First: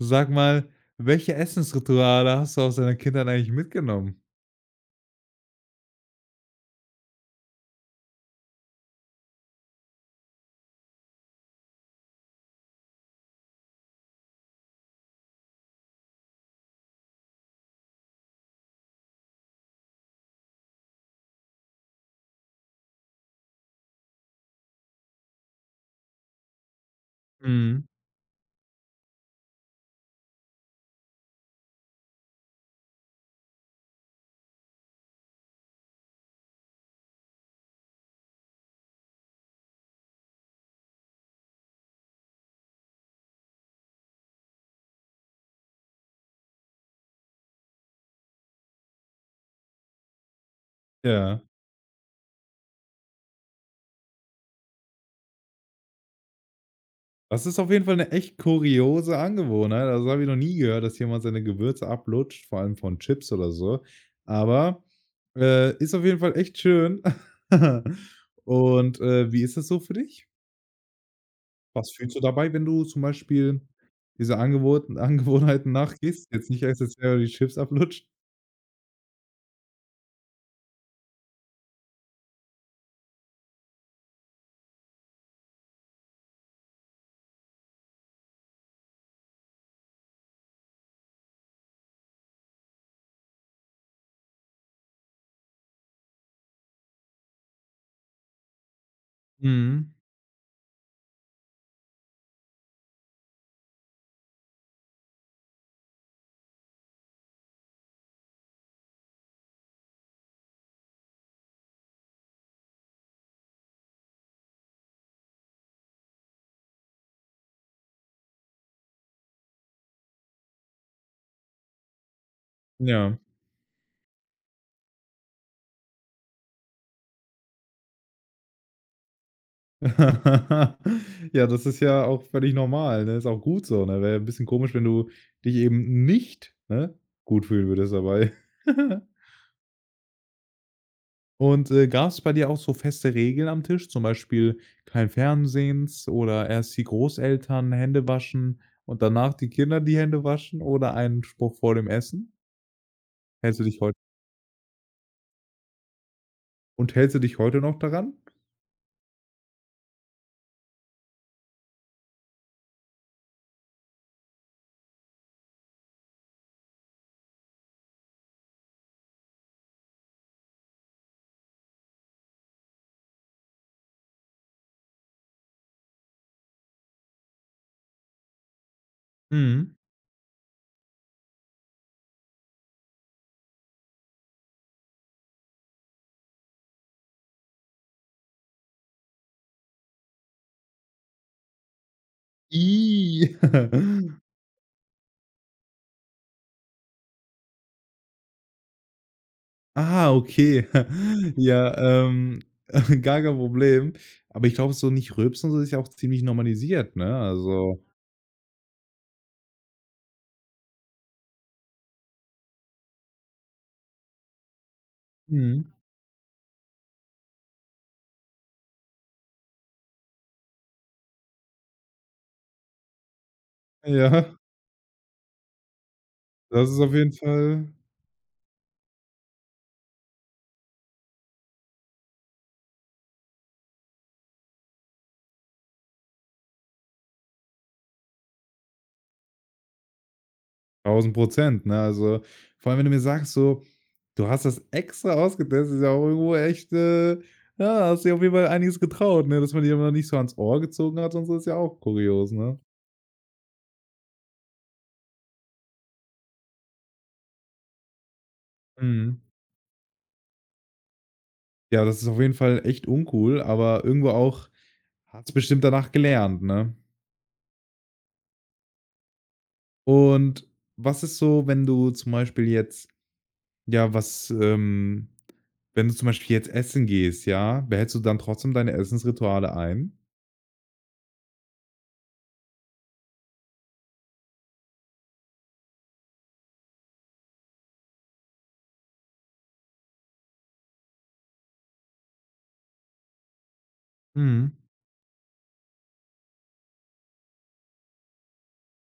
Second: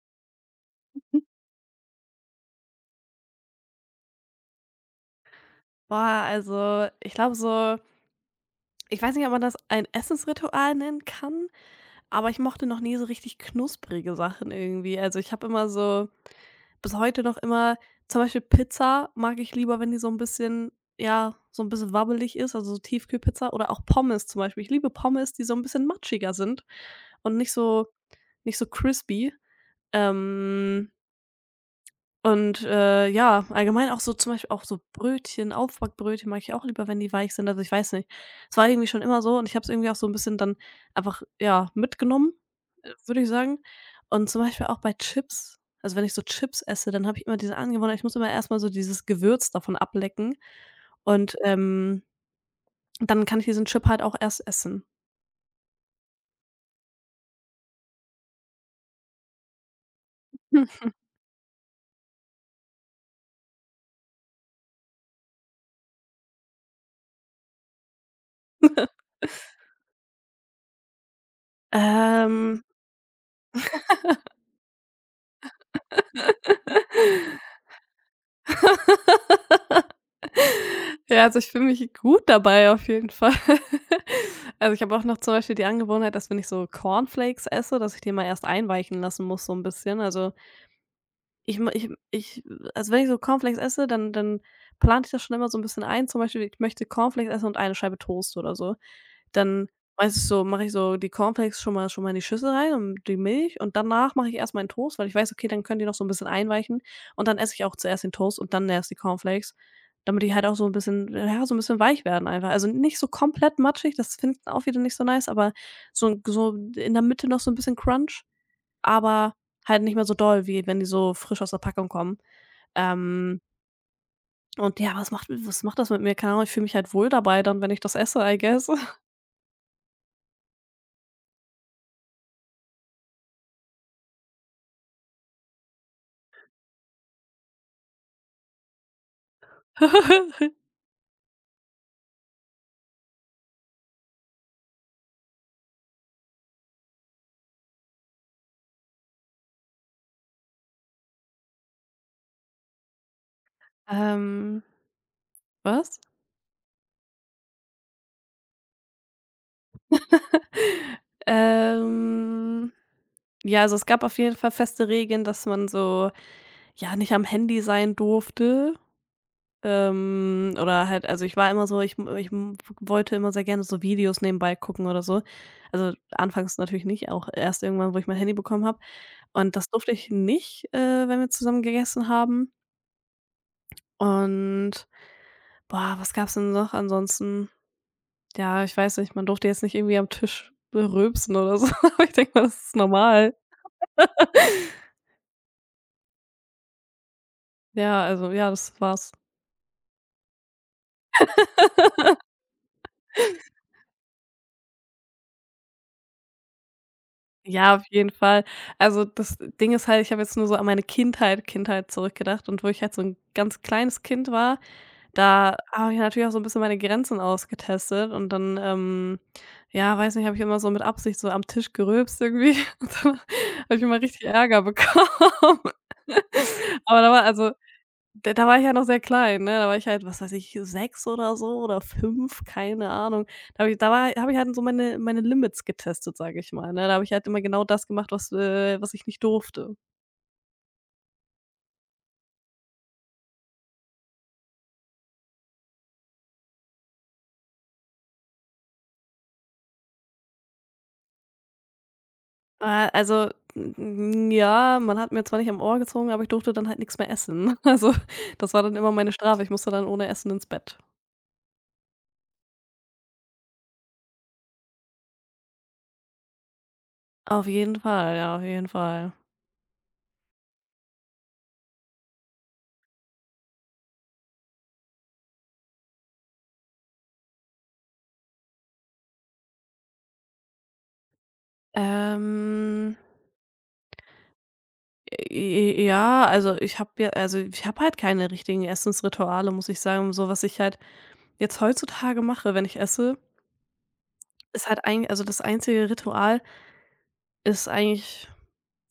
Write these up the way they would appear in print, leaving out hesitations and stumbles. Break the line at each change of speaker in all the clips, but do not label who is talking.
Sag mal, welche Essensrituale hast du aus deiner Kindheit eigentlich mitgenommen?
Boah, also ich glaube so, ich weiß nicht, ob man das ein Essensritual nennen kann, aber ich mochte noch nie so richtig knusprige Sachen irgendwie. Also, ich habe immer so, bis heute noch immer, zum Beispiel Pizza mag ich lieber, wenn die so ein bisschen, ja, so ein bisschen wabbelig ist, also so Tiefkühlpizza oder auch Pommes zum Beispiel. Ich liebe Pommes, die so ein bisschen matschiger sind und nicht so
Mhm.
nicht so crispy. Ähm Und, ja, allgemein auch so zum Beispiel auch so Brötchen, Aufbackbrötchen mag ich auch lieber, wenn die weich sind. Also, ich weiß nicht. Es war irgendwie schon immer so, und ich habe es irgendwie auch so ein bisschen dann einfach, ja, mitgenommen, würde ich sagen. Und zum Beispiel auch bei Chips. Also, wenn ich so Chips esse, dann habe ich immer diese Angewohnheit, ich muss immer erstmal so dieses Gewürz davon ablecken und,
Ja.
dann kann ich diesen Chip halt auch erst essen.
Das ist auf jeden Fall 'ne echt kuriose Angewohnheit. Also, das habe ich noch nie gehört, dass jemand seine Gewürze ablutscht, vor allem von Chips oder so. Aber, ist auf jeden Fall echt schön. Und, wie ist das so für dich? Was fühlst du dabei,
Ähm.
wenn du zum Beispiel dieser Angewohnheiten nachgehst? Jetzt nicht essentiell die Chips ablutscht?
Ja, also, ich fühle mich gut dabei auf jeden Fall. Also, ich habe auch noch zum Beispiel die Angewohnheit, dass wenn ich so Cornflakes esse, dass ich die mal erst einweichen lassen muss so ein bisschen. Also, ich ma ich ich also, wenn ich so Cornflakes esse, dann plane ich das schon immer so ein bisschen ein. Zum Beispiel, ich möchte Cornflakes essen und eine Scheibe Toast oder so. Dann
Mhm.
weiß ich, so mache ich so die Cornflakes schon mal in die Schüssel rein und die Milch, und danach mache ich erst meinen Toast, weil ich weiß, okay, dann können die noch so ein bisschen einweichen, und dann esse ich auch zuerst den Toast und dann erst die Cornflakes, damit die halt auch so ein bisschen, ja, so ein bisschen weich werden einfach. Also, nicht so komplett matschig, das finden auch wieder nicht so nice, aber so in der Mitte noch so ein bisschen Crunch, aber halt nicht mehr so doll, wie wenn die so frisch aus der Packung kommen.
Ja.
Ähm, und ja, was macht das mit mir? Keine Ahnung, ich fühle mich halt wohl dabei dann, wenn ich das esse, I guess.
Ja, das ist ja auch völlig normal, ne? Ist auch gut so, ne? Wäre ja bisschen komisch, wenn du dich eben nicht, ne, gut fühlen würdest dabei. Und, gab es bei dir auch so feste Regeln am Tisch, zum Beispiel kein Fernsehens oder erst die Großeltern Hände waschen und danach die Kinder die Hände waschen oder einen Spruch vor dem Essen? Hältst du dich heute?
Ähm, was?
Und hältst du dich heute noch daran?
Ähm, ja, also es gab auf jeden Fall feste Regeln, dass man so, ja, nicht am Handy sein durfte. Oder halt, also, ich war immer so, wollte immer sehr gerne so Videos nebenbei gucken oder so. Also, anfangs natürlich nicht, auch erst irgendwann, wo ich mein Handy bekommen habe. Und das
Mhm.
durfte ich nicht, wenn wir zusammen gegessen haben. Und, boah, was gab's denn noch ansonsten? Ja, ich weiß nicht, man durfte jetzt nicht irgendwie am Tisch rülpsen oder so, aber ich denke mal, das ist normal.
I
Ja, also, ja, das war's.
Ah, okay. Ja, ähm, gar kein Problem. Aber ich glaube, so nicht rülpsen und so ist ja auch ziemlich normalisiert, ne?
Ja,
Also
auf jeden Fall. Also, das Ding ist halt, ich habe jetzt nur so an meine Kindheit zurückgedacht, und wo ich halt so ein ganz kleines Kind war, da
mhm.
habe ich natürlich auch so ein bisschen meine Grenzen ausgetestet, und dann, ja, weiß nicht, habe ich immer so mit Absicht so am Tisch gerülpst irgendwie und dann habe ich immer richtig
Ja,
Ärger bekommen.
das ist auf
Aber da
jeden
war also
Fall
da da war ich ja noch sehr klein, ne? Da war ich halt, was weiß ich, 6 oder so oder fünf, keine Ahnung. Da habe ich da war habe ich halt so meine Limits getestet, sage ich mal, ne? Da habe ich halt immer genau das gemacht, was was ich nicht durfte.
tausend Prozent, ne? Also, vor allem, wenn du mir sagst so, du hast das extra ausgetestet, ist ja auch irgendwo echt, ja, hast dir auf jeden Fall einiges getraut, ne? Dass man dir mal nicht so ans Ohr gezogen hat und so, ist ja auch kurios, ne?
Also, n ja, man hat mir zwar nicht am Ohr gezogen, aber ich durfte dann halt nichts mehr essen. Also, das war dann immer meine
Mhm.
Strafe. Ich musste dann ohne Essen ins Bett.
Ja, das ist auf jeden Fall echt uncool, aber irgendwo auch hast bestimmt danach gelernt, ne?
Auf jeden Fall, ja, auf jeden Fall.
Und was ist so, wenn du zum Beispiel jetzt ja, was, wenn du zum Beispiel jetzt essen gehst, ja, behältst du dann trotzdem deine Essensrituale ein?
Ähm, j j ja, also, ich habe ja also, ich habe halt keine richtigen Essensrituale, muss ich sagen, so was ich halt jetzt heutzutage mache, wenn ich esse,
Mhm.
ist halt eigentlich, also das einzige Ritual ist eigentlich,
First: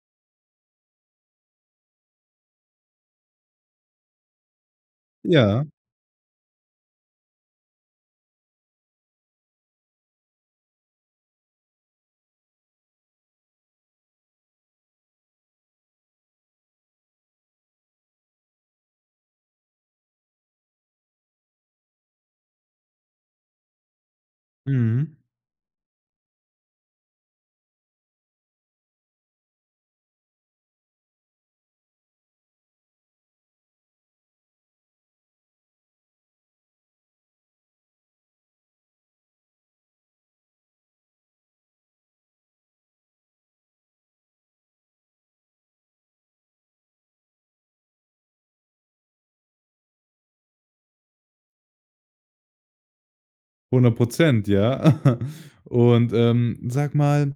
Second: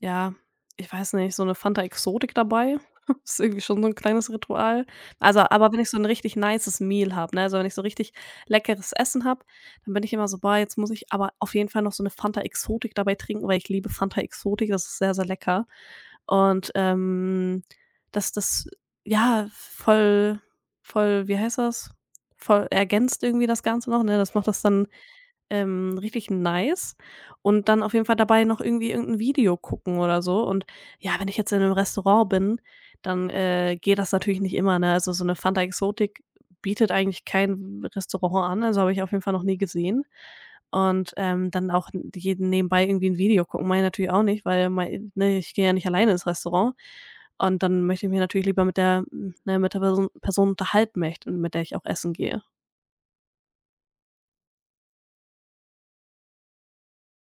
ja, ich weiß nicht, so eine Fanta Exotik dabei, ist irgendwie schon so ein kleines Ritual. Also,
Ja.
aber wenn ich so ein richtig nices Meal habe, ne, also, wenn ich so richtig leckeres Essen habe, dann bin ich immer so: „Boah, jetzt muss ich aber auf jeden Fall noch so eine Fanta Exotik dabei trinken", weil ich liebe Fanta Exotik, das ist sehr, sehr lecker. Und, das ja, voll wie heißt das? Voll ergänzt irgendwie das Ganze noch, ne? Das macht das dann
Mhm.
richtig nice, und dann auf jeden Fall dabei noch irgendwie irgendein Video gucken oder so, und ja, wenn ich jetzt in einem Restaurant bin, dann, geht das natürlich nicht immer, ne? Also, so eine Fanta Exotik bietet eigentlich kein Restaurant an, also, habe ich auf jeden Fall noch nie gesehen, und, dann auch jeden nebenbei irgendwie ein Video gucken meine natürlich auch nicht, weil mei ne, ich gehe ja nicht alleine ins Restaurant, und dann möchte ich mich natürlich lieber mit der ne, mit der Person unterhalten, möchte mit der ich auch essen gehe.
Hundert Prozent, ja. Und, sag mal,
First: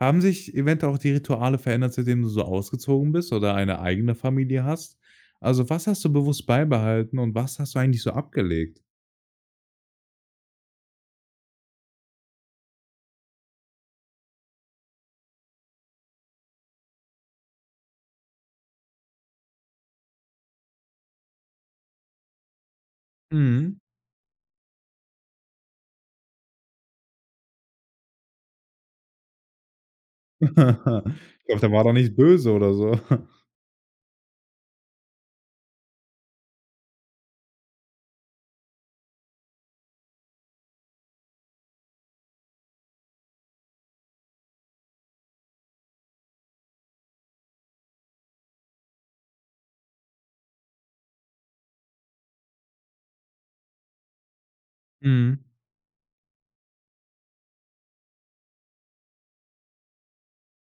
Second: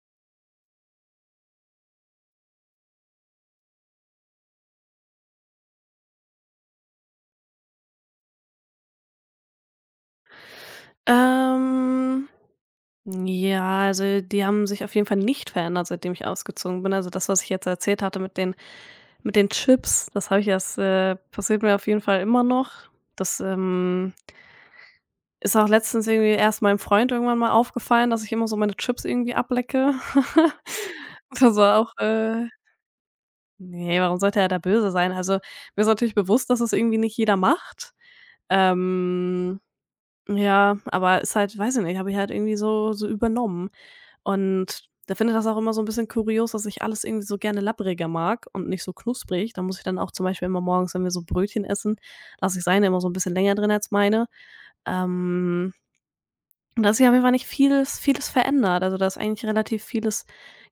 haben sich eventuell auch die Rituale verändert, seitdem du so ausgezogen bist oder eine eigene Familie hast? Also, was hast du bewusst beibehalten und was hast du eigentlich so abgelegt?
Ähm Ja, also die haben sich auf jeden Fall nicht verändert, seitdem ich ausgezogen bin. Also das, was ich jetzt erzählt hatte, mit den Chips, das habe ich erst passiert mir auf jeden Fall immer noch. Das,
Mhm.
ist auch letztens irgendwie erst meinem Freund irgendwann mal aufgefallen, dass ich immer so meine Chips irgendwie ablecke.
Ich
Das
glaube, der
war
war doch
auch
nicht böse oder so.
ne, warum sollte er da böse sein? Also, mir ist natürlich bewusst, dass es irgendwie nicht jeder macht. Ähm, ja, aber ist halt, weiß ich nicht, habe ich halt irgendwie so so übernommen. Und da finde ich das auch immer so ein bisschen kurios, dass ich alles irgendwie so gerne labbriger mag und nicht so knusprig. Da muss ich dann auch zum Beispiel immer morgens, wenn wir so Brötchen essen, lasse ich seine immer so ein bisschen länger drin als meine.
Mhm.
Ähm, und da hat sich auf jeden Fall nicht vieles verändert. Also, da ist eigentlich relativ vieles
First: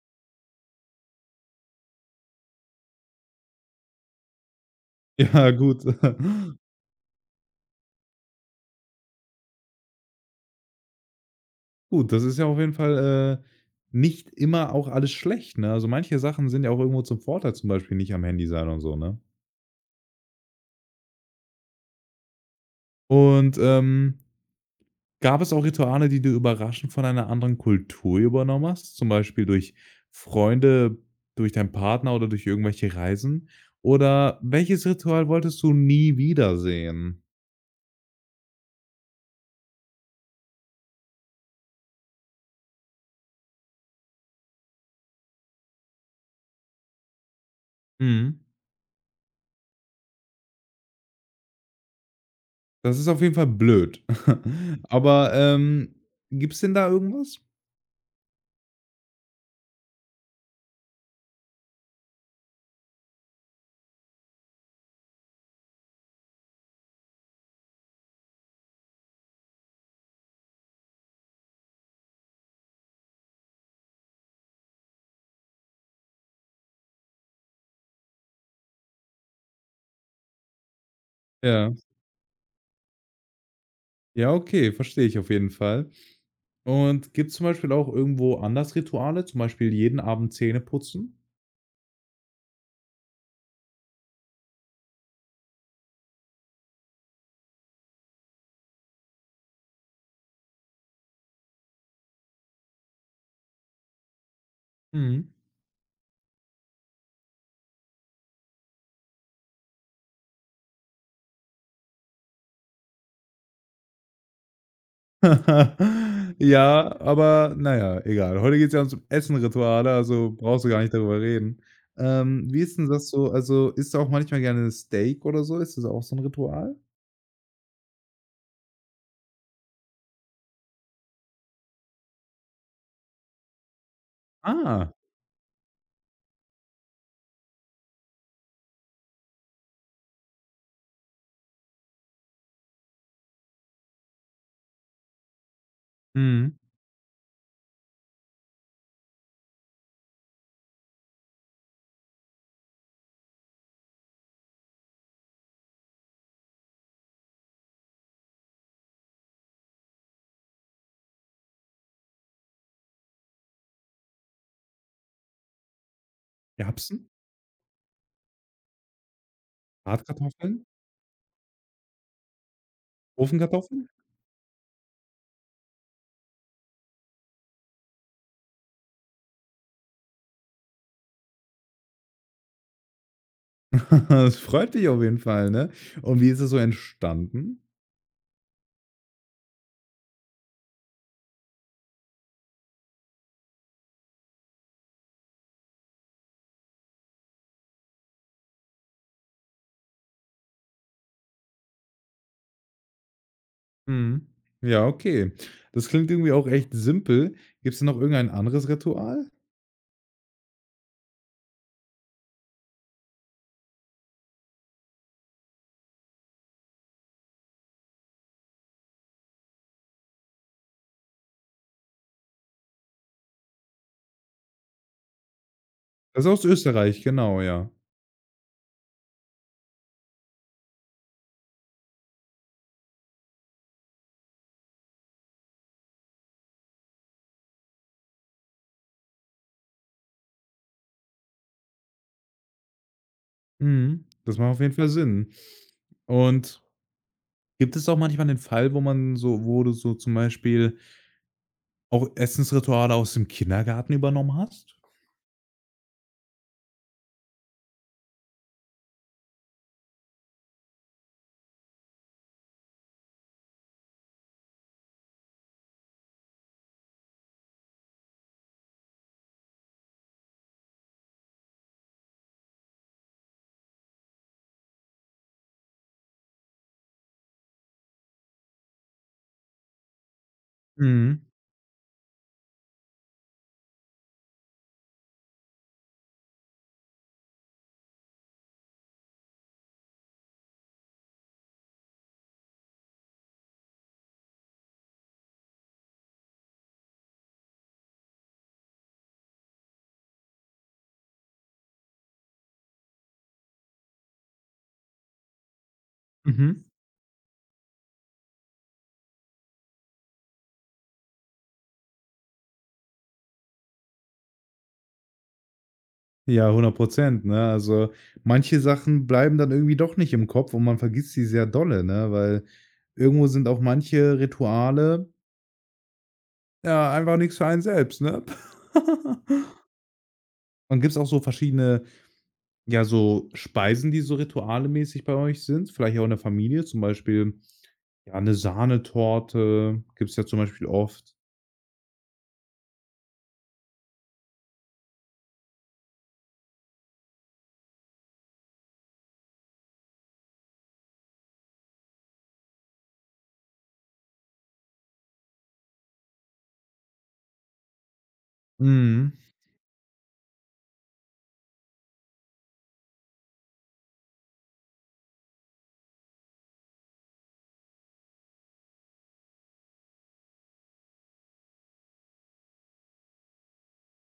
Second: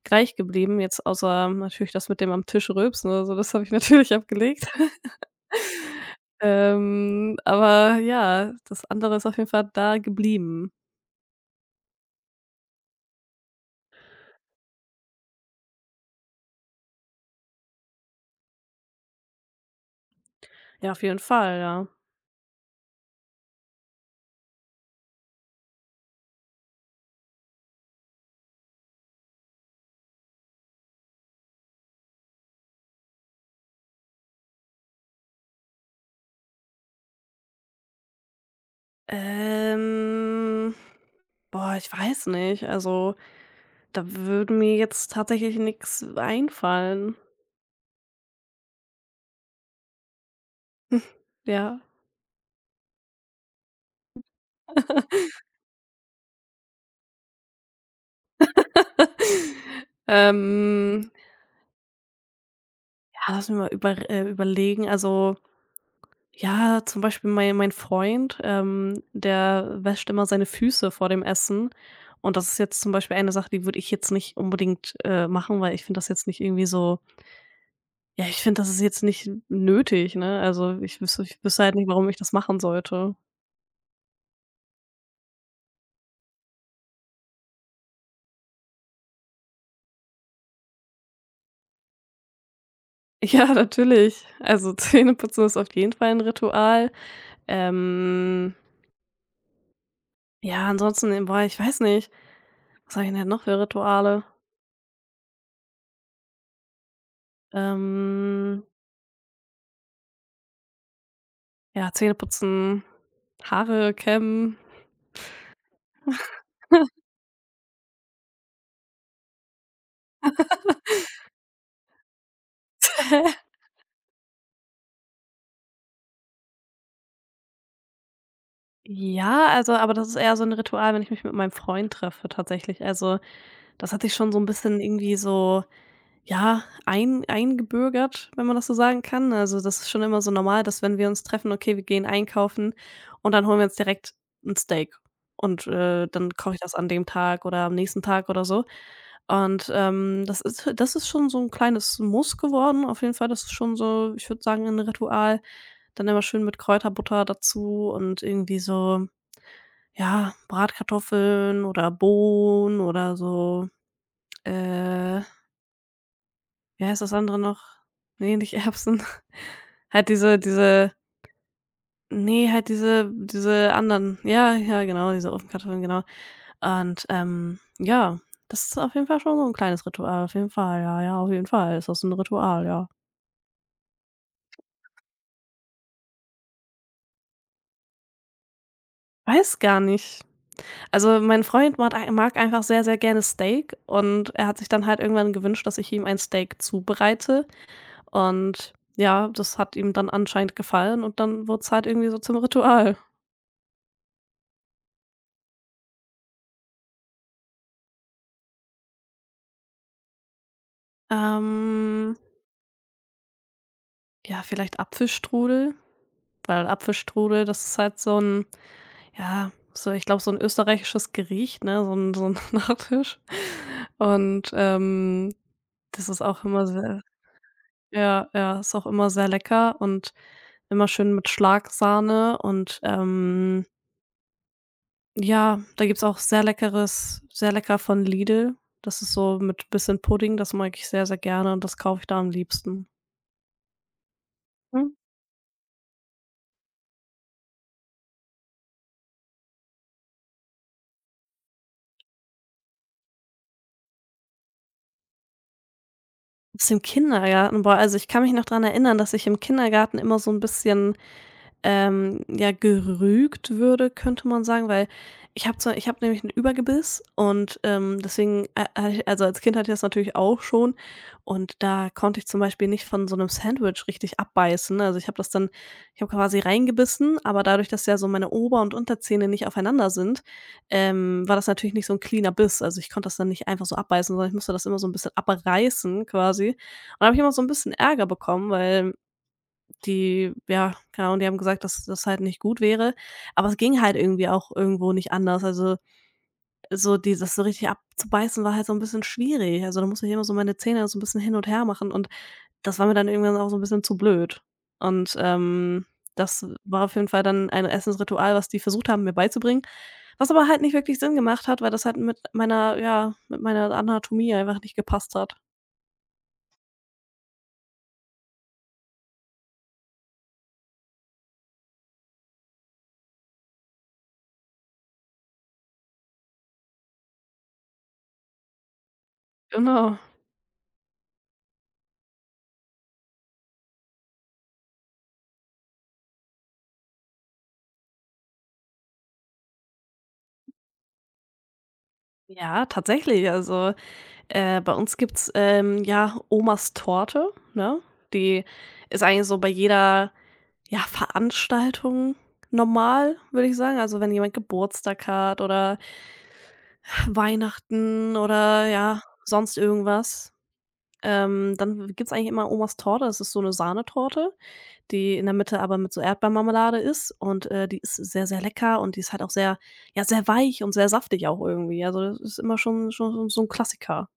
gleich geblieben, jetzt außer natürlich das mit dem am Tisch rülpsen oder so, das habe ich natürlich abgelegt.
Ja, gut.
Aber ja, das andere ist auf jeden Fall da geblieben.
Gut, das ist ja auf jeden Fall, nicht immer auch alles schlecht, ne? Also, manche Sachen sind ja auch irgendwo zum Vorteil, zum Beispiel nicht am Handy sein und so, ne?
Ja, auf jeden Fall, ja.
Und, gab es auch Rituale, die du überraschend von einer anderen Kultur übernommen hast? Zum Beispiel durch Freunde, durch deinen Partner oder durch irgendwelche Reisen? Oder welches Ritual wolltest du nie wiedersehen?
Ähm, boah, ich weiß nicht. Also, da würde mir jetzt tatsächlich nichts einfallen.
Mhm.
Ja.
Das ist auf jeden Fall blöd. Aber, gibt's denn da irgendwas?
Ähm, ja, lass mich mal überlegen. Also, ja, zum Beispiel mein Freund, der wäscht immer seine Füße vor dem Essen. Und das ist jetzt zum Beispiel eine Sache, die würde ich jetzt nicht unbedingt, machen, weil ich finde das jetzt nicht irgendwie so, ja, ich finde, das ist jetzt nicht nötig, ne? Also, ich wüsste
Ja.
halt nicht, warum ich das machen sollte.
Ja, okay, verstehe ich auf jeden Fall. Und gibt es zum Beispiel auch irgendwo anders Rituale, zum Beispiel jeden Abend Zähne putzen?
Ja, natürlich. Also, Zähneputzen ist auf jeden Fall ein Ritual. Ähm, ja, ansonsten, boah, ich weiß nicht. Was habe ich denn noch für Rituale?
Mhm.
Ähm, ja, Zähneputzen, Haare kämmen.
Ja, aber naja egal. Heute geht's ja ums Essen-Rituale, also brauchst du gar nicht darüber reden. Wie ist denn das so? Also, isst du auch manchmal gerne Steak oder so? Ist das auch so ein Ritual?
Ja, also aber das ist eher so ein Ritual, wenn ich mich mit meinem Freund treffe, tatsächlich. Also, das hat sich schon so ein bisschen
Ah,
irgendwie so, ja, ein eingebürgert, wenn man das so sagen kann. Also, das ist schon immer so normal, dass wenn wir uns treffen, okay, wir gehen einkaufen und dann holen wir uns direkt ein Steak, und, dann koche
mhm.
ich das an dem Tag oder am nächsten Tag oder so. Und, das ist schon so ein kleines Muss geworden auf jeden Fall. Das ist schon so, ich würde sagen, ein Ritual. Dann immer schön mit Kräuterbutter dazu und irgendwie so, ja, Bratkartoffeln oder Bohnen oder so, äh wie heißt
Erbsen?
das andere noch? Ne, nicht Erbsen. Halt diese
Bratkartoffeln?
diese nee, halt diese
Ofenkartoffeln?
anderen. Ja, ja, genau, diese Ofenkartoffeln, genau. Und, ja, das ist auf jeden Fall schon so ein kleines Ritual, auf jeden Fall, ja, ja, auf jeden Fall ist das ein Ritual, ja.
Das freut dich auf jeden Fall, ne? Und wie ist es so entstanden?
Weiß gar nicht. Also, mein Freund mad ei mag einfach sehr, sehr gerne Steak, und er hat sich dann halt irgendwann gewünscht, dass ich ihm ein Steak zubereite, und ja, das hat ihm dann anscheinend gefallen und dann wurde es halt irgendwie so zum Ritual.
Mhm. Ja, okay. Das klingt irgendwie auch echt simpel. Gibt es noch irgendein anderes Ritual?
Ähm Ja, vielleicht Apfelstrudel, weil Apfelstrudel, das ist halt so 'n, ja, so ich glaube, so 'n österreichisches Gericht, ne, so 'n Nachtisch. Und, das ist
Das ist
auch
aus
immer
Österreich,
sehr,
genau, ja.
ja, ja, ist auch immer sehr lecker und immer schön mit Schlagsahne und, ja, da gibt's auch sehr lecker von Lidl. Das ist so mit bisschen Pudding, das mag ich sehr, sehr gerne und das kaufe ich da am liebsten.
Mhm. Das macht auf jeden Fall Sinn. Und gibt es auch manchmal den Fall, wo man so wo du so zum Beispiel auch Essensrituale aus dem Kindergarten übernommen hast?
Aus dem Kindergarten. Boah, also, ich kann mich noch dran erinnern, dass ich im Kindergarten immer so ein bisschen ja, gerügt würde, könnte man sagen, weil ich habe nämlich 'n Übergebiss und, deswegen, hatte, also, als Kind hatte ich das natürlich auch schon, und da konnte ich zum Beispiel nicht von so einem Sandwich richtig abbeißen. Also, ich habe quasi reingebissen, aber dadurch, dass ja so meine Ober und Unterzähne nicht aufeinander sind,
Mhm.
war das natürlich nicht so ein cleaner Biss. Also, ich konnte das dann nicht einfach so abbeißen, sondern ich musste das immer so ein bisschen abreißen quasi. Und da habe ich immer so ein bisschen Ärger bekommen, weil die, ja, genau, und die haben gesagt, dass das halt nicht gut wäre, aber es ging halt irgendwie auch irgendwo nicht anders. Also, so dieses so richtig abzubeißen war halt so ein bisschen schwierig. Also, da musste ich immer so meine Zähne so ein bisschen hin und her machen, und das war mir dann irgendwann auch so ein bisschen zu blöd. Und, das
Mhm.
war auf jeden Fall dann ein Essensritual, was die versucht haben, mir beizubringen, was aber halt nicht wirklich Sinn gemacht hat, weil das halt mit meiner, ja, mit meiner Anatomie einfach nicht gepasst hat.
Ja, 100, ne? Also, manche Sachen bleiben dann irgendwie doch nicht im Kopf und man vergisst sie sehr dolle, ne? Weil irgendwo sind auch manche Rituale ja, einfach nix für einen selbst, ne?
Genau.
Und gibt's auch so verschiedene, ja, so Speisen, die so ritualemäßig bei euch sind? Vielleicht auch in der Familie, zum Beispiel, ja, eine Sahnetorte gibt's ja zum Beispiel oft.
Ja, tatsächlich. Also bei uns gibt's, ja, Omas Torte, ne? Die ist eigentlich so bei jeder, ja, Veranstaltung normal, würde ich sagen. Also, wenn jemand Geburtstag hat oder Weihnachten oder, ja,
Mhm.
sonst irgendwas, dann gibt's eigentlich immer Omas Torte. Das ist so eine Sahnetorte, die in der Mitte aber mit so Erdbeermarmelade ist und, die ist sehr, sehr lecker und die ist halt auch sehr, ja, sehr weich und sehr saftig auch irgendwie. Also, das ist immer schon so ein Klassiker.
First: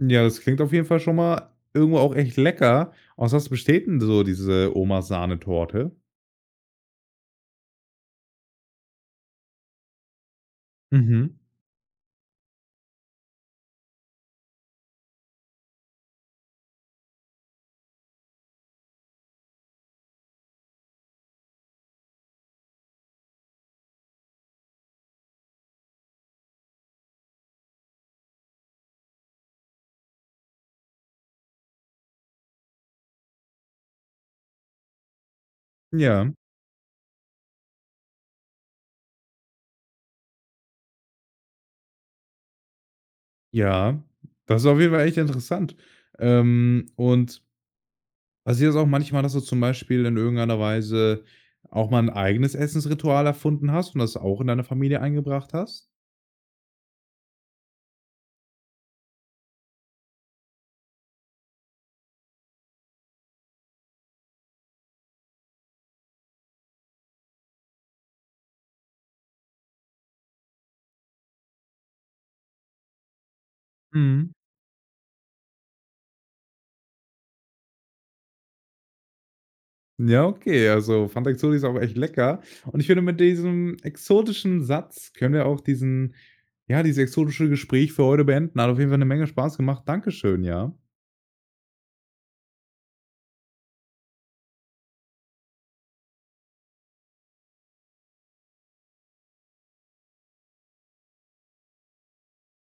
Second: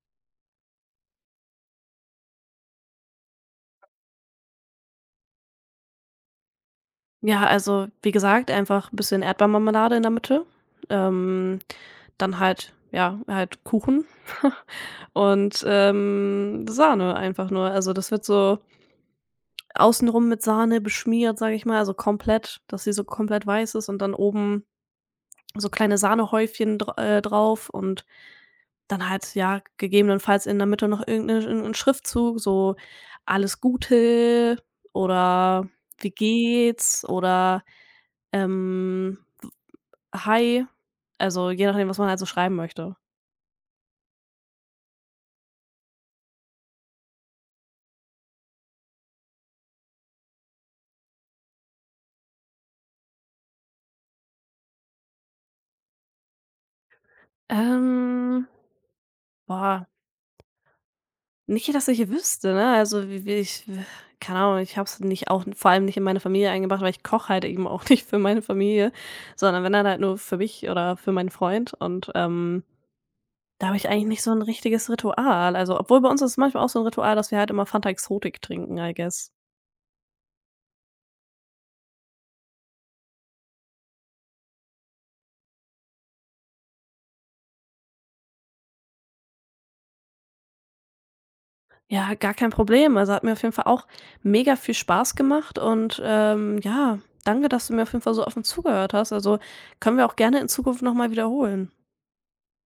Ja, das klingt auf jeden Fall schon mal irgendwo auch echt lecker. Aus was besteht 'n so diese Omas Sahnetorte?
Ja, also, wie gesagt, einfach ein bisschen Erdbeermarmelade in der Mitte,
Mhm.
ähm, dann halt, ja, halt Kuchen und, Sahne einfach nur. Also, das wird so außenrum mit Sahne beschmiert, sage ich mal, also komplett, dass sie so komplett weiß ist, und dann oben so kleine Sahnehäufchen dr drauf, und dann halt, ja, gegebenenfalls in der Mitte noch irgendein 'ne Schriftzug, so „Alles Gute" oder „Wie
Ja,
geht's" oder, ähm Hi, also je nachdem, was man halt so schreiben möchte.
ja. Das ist auf jeden Fall echt interessant. Und passiert das auch manchmal, dass du zum Beispiel in irgendeiner Weise auch mal ein eigenes Essensritual erfunden hast und das auch in deine Familie eingebracht hast?
Ähm, boah, nicht, dass ich wüsste, ne? Also, wie wie ich keine Ahnung, ich habe es nicht, auch vor allem nicht in meine Familie eingebracht, weil ich koche halt eben auch nicht für meine Familie, sondern wenn dann halt nur für mich oder für meinen Freund, und, da habe ich eigentlich nicht so
Mhm.
ein richtiges Ritual. Also, obwohl bei uns ist es manchmal auch so ein Ritual, dass wir halt immer Fanta Exotik trinken, I guess.
Ja, okay, also Fantaxoli ist auch echt lecker. Und ich finde, mit diesem exotischen Satz können wir auch diesen ja, dieses exotische Gespräch für heute beenden. Hat auf jeden Fall eine Menge Spaß gemacht. Dankeschön, ja.
Ja, gar kein Problem. Also, hat mir auf jeden Fall auch mega viel Spaß gemacht und, ja, danke, dass du mir auf jeden Fall so offen zugehört hast. Also, können wir auch gerne in Zukunft noch mal wiederholen.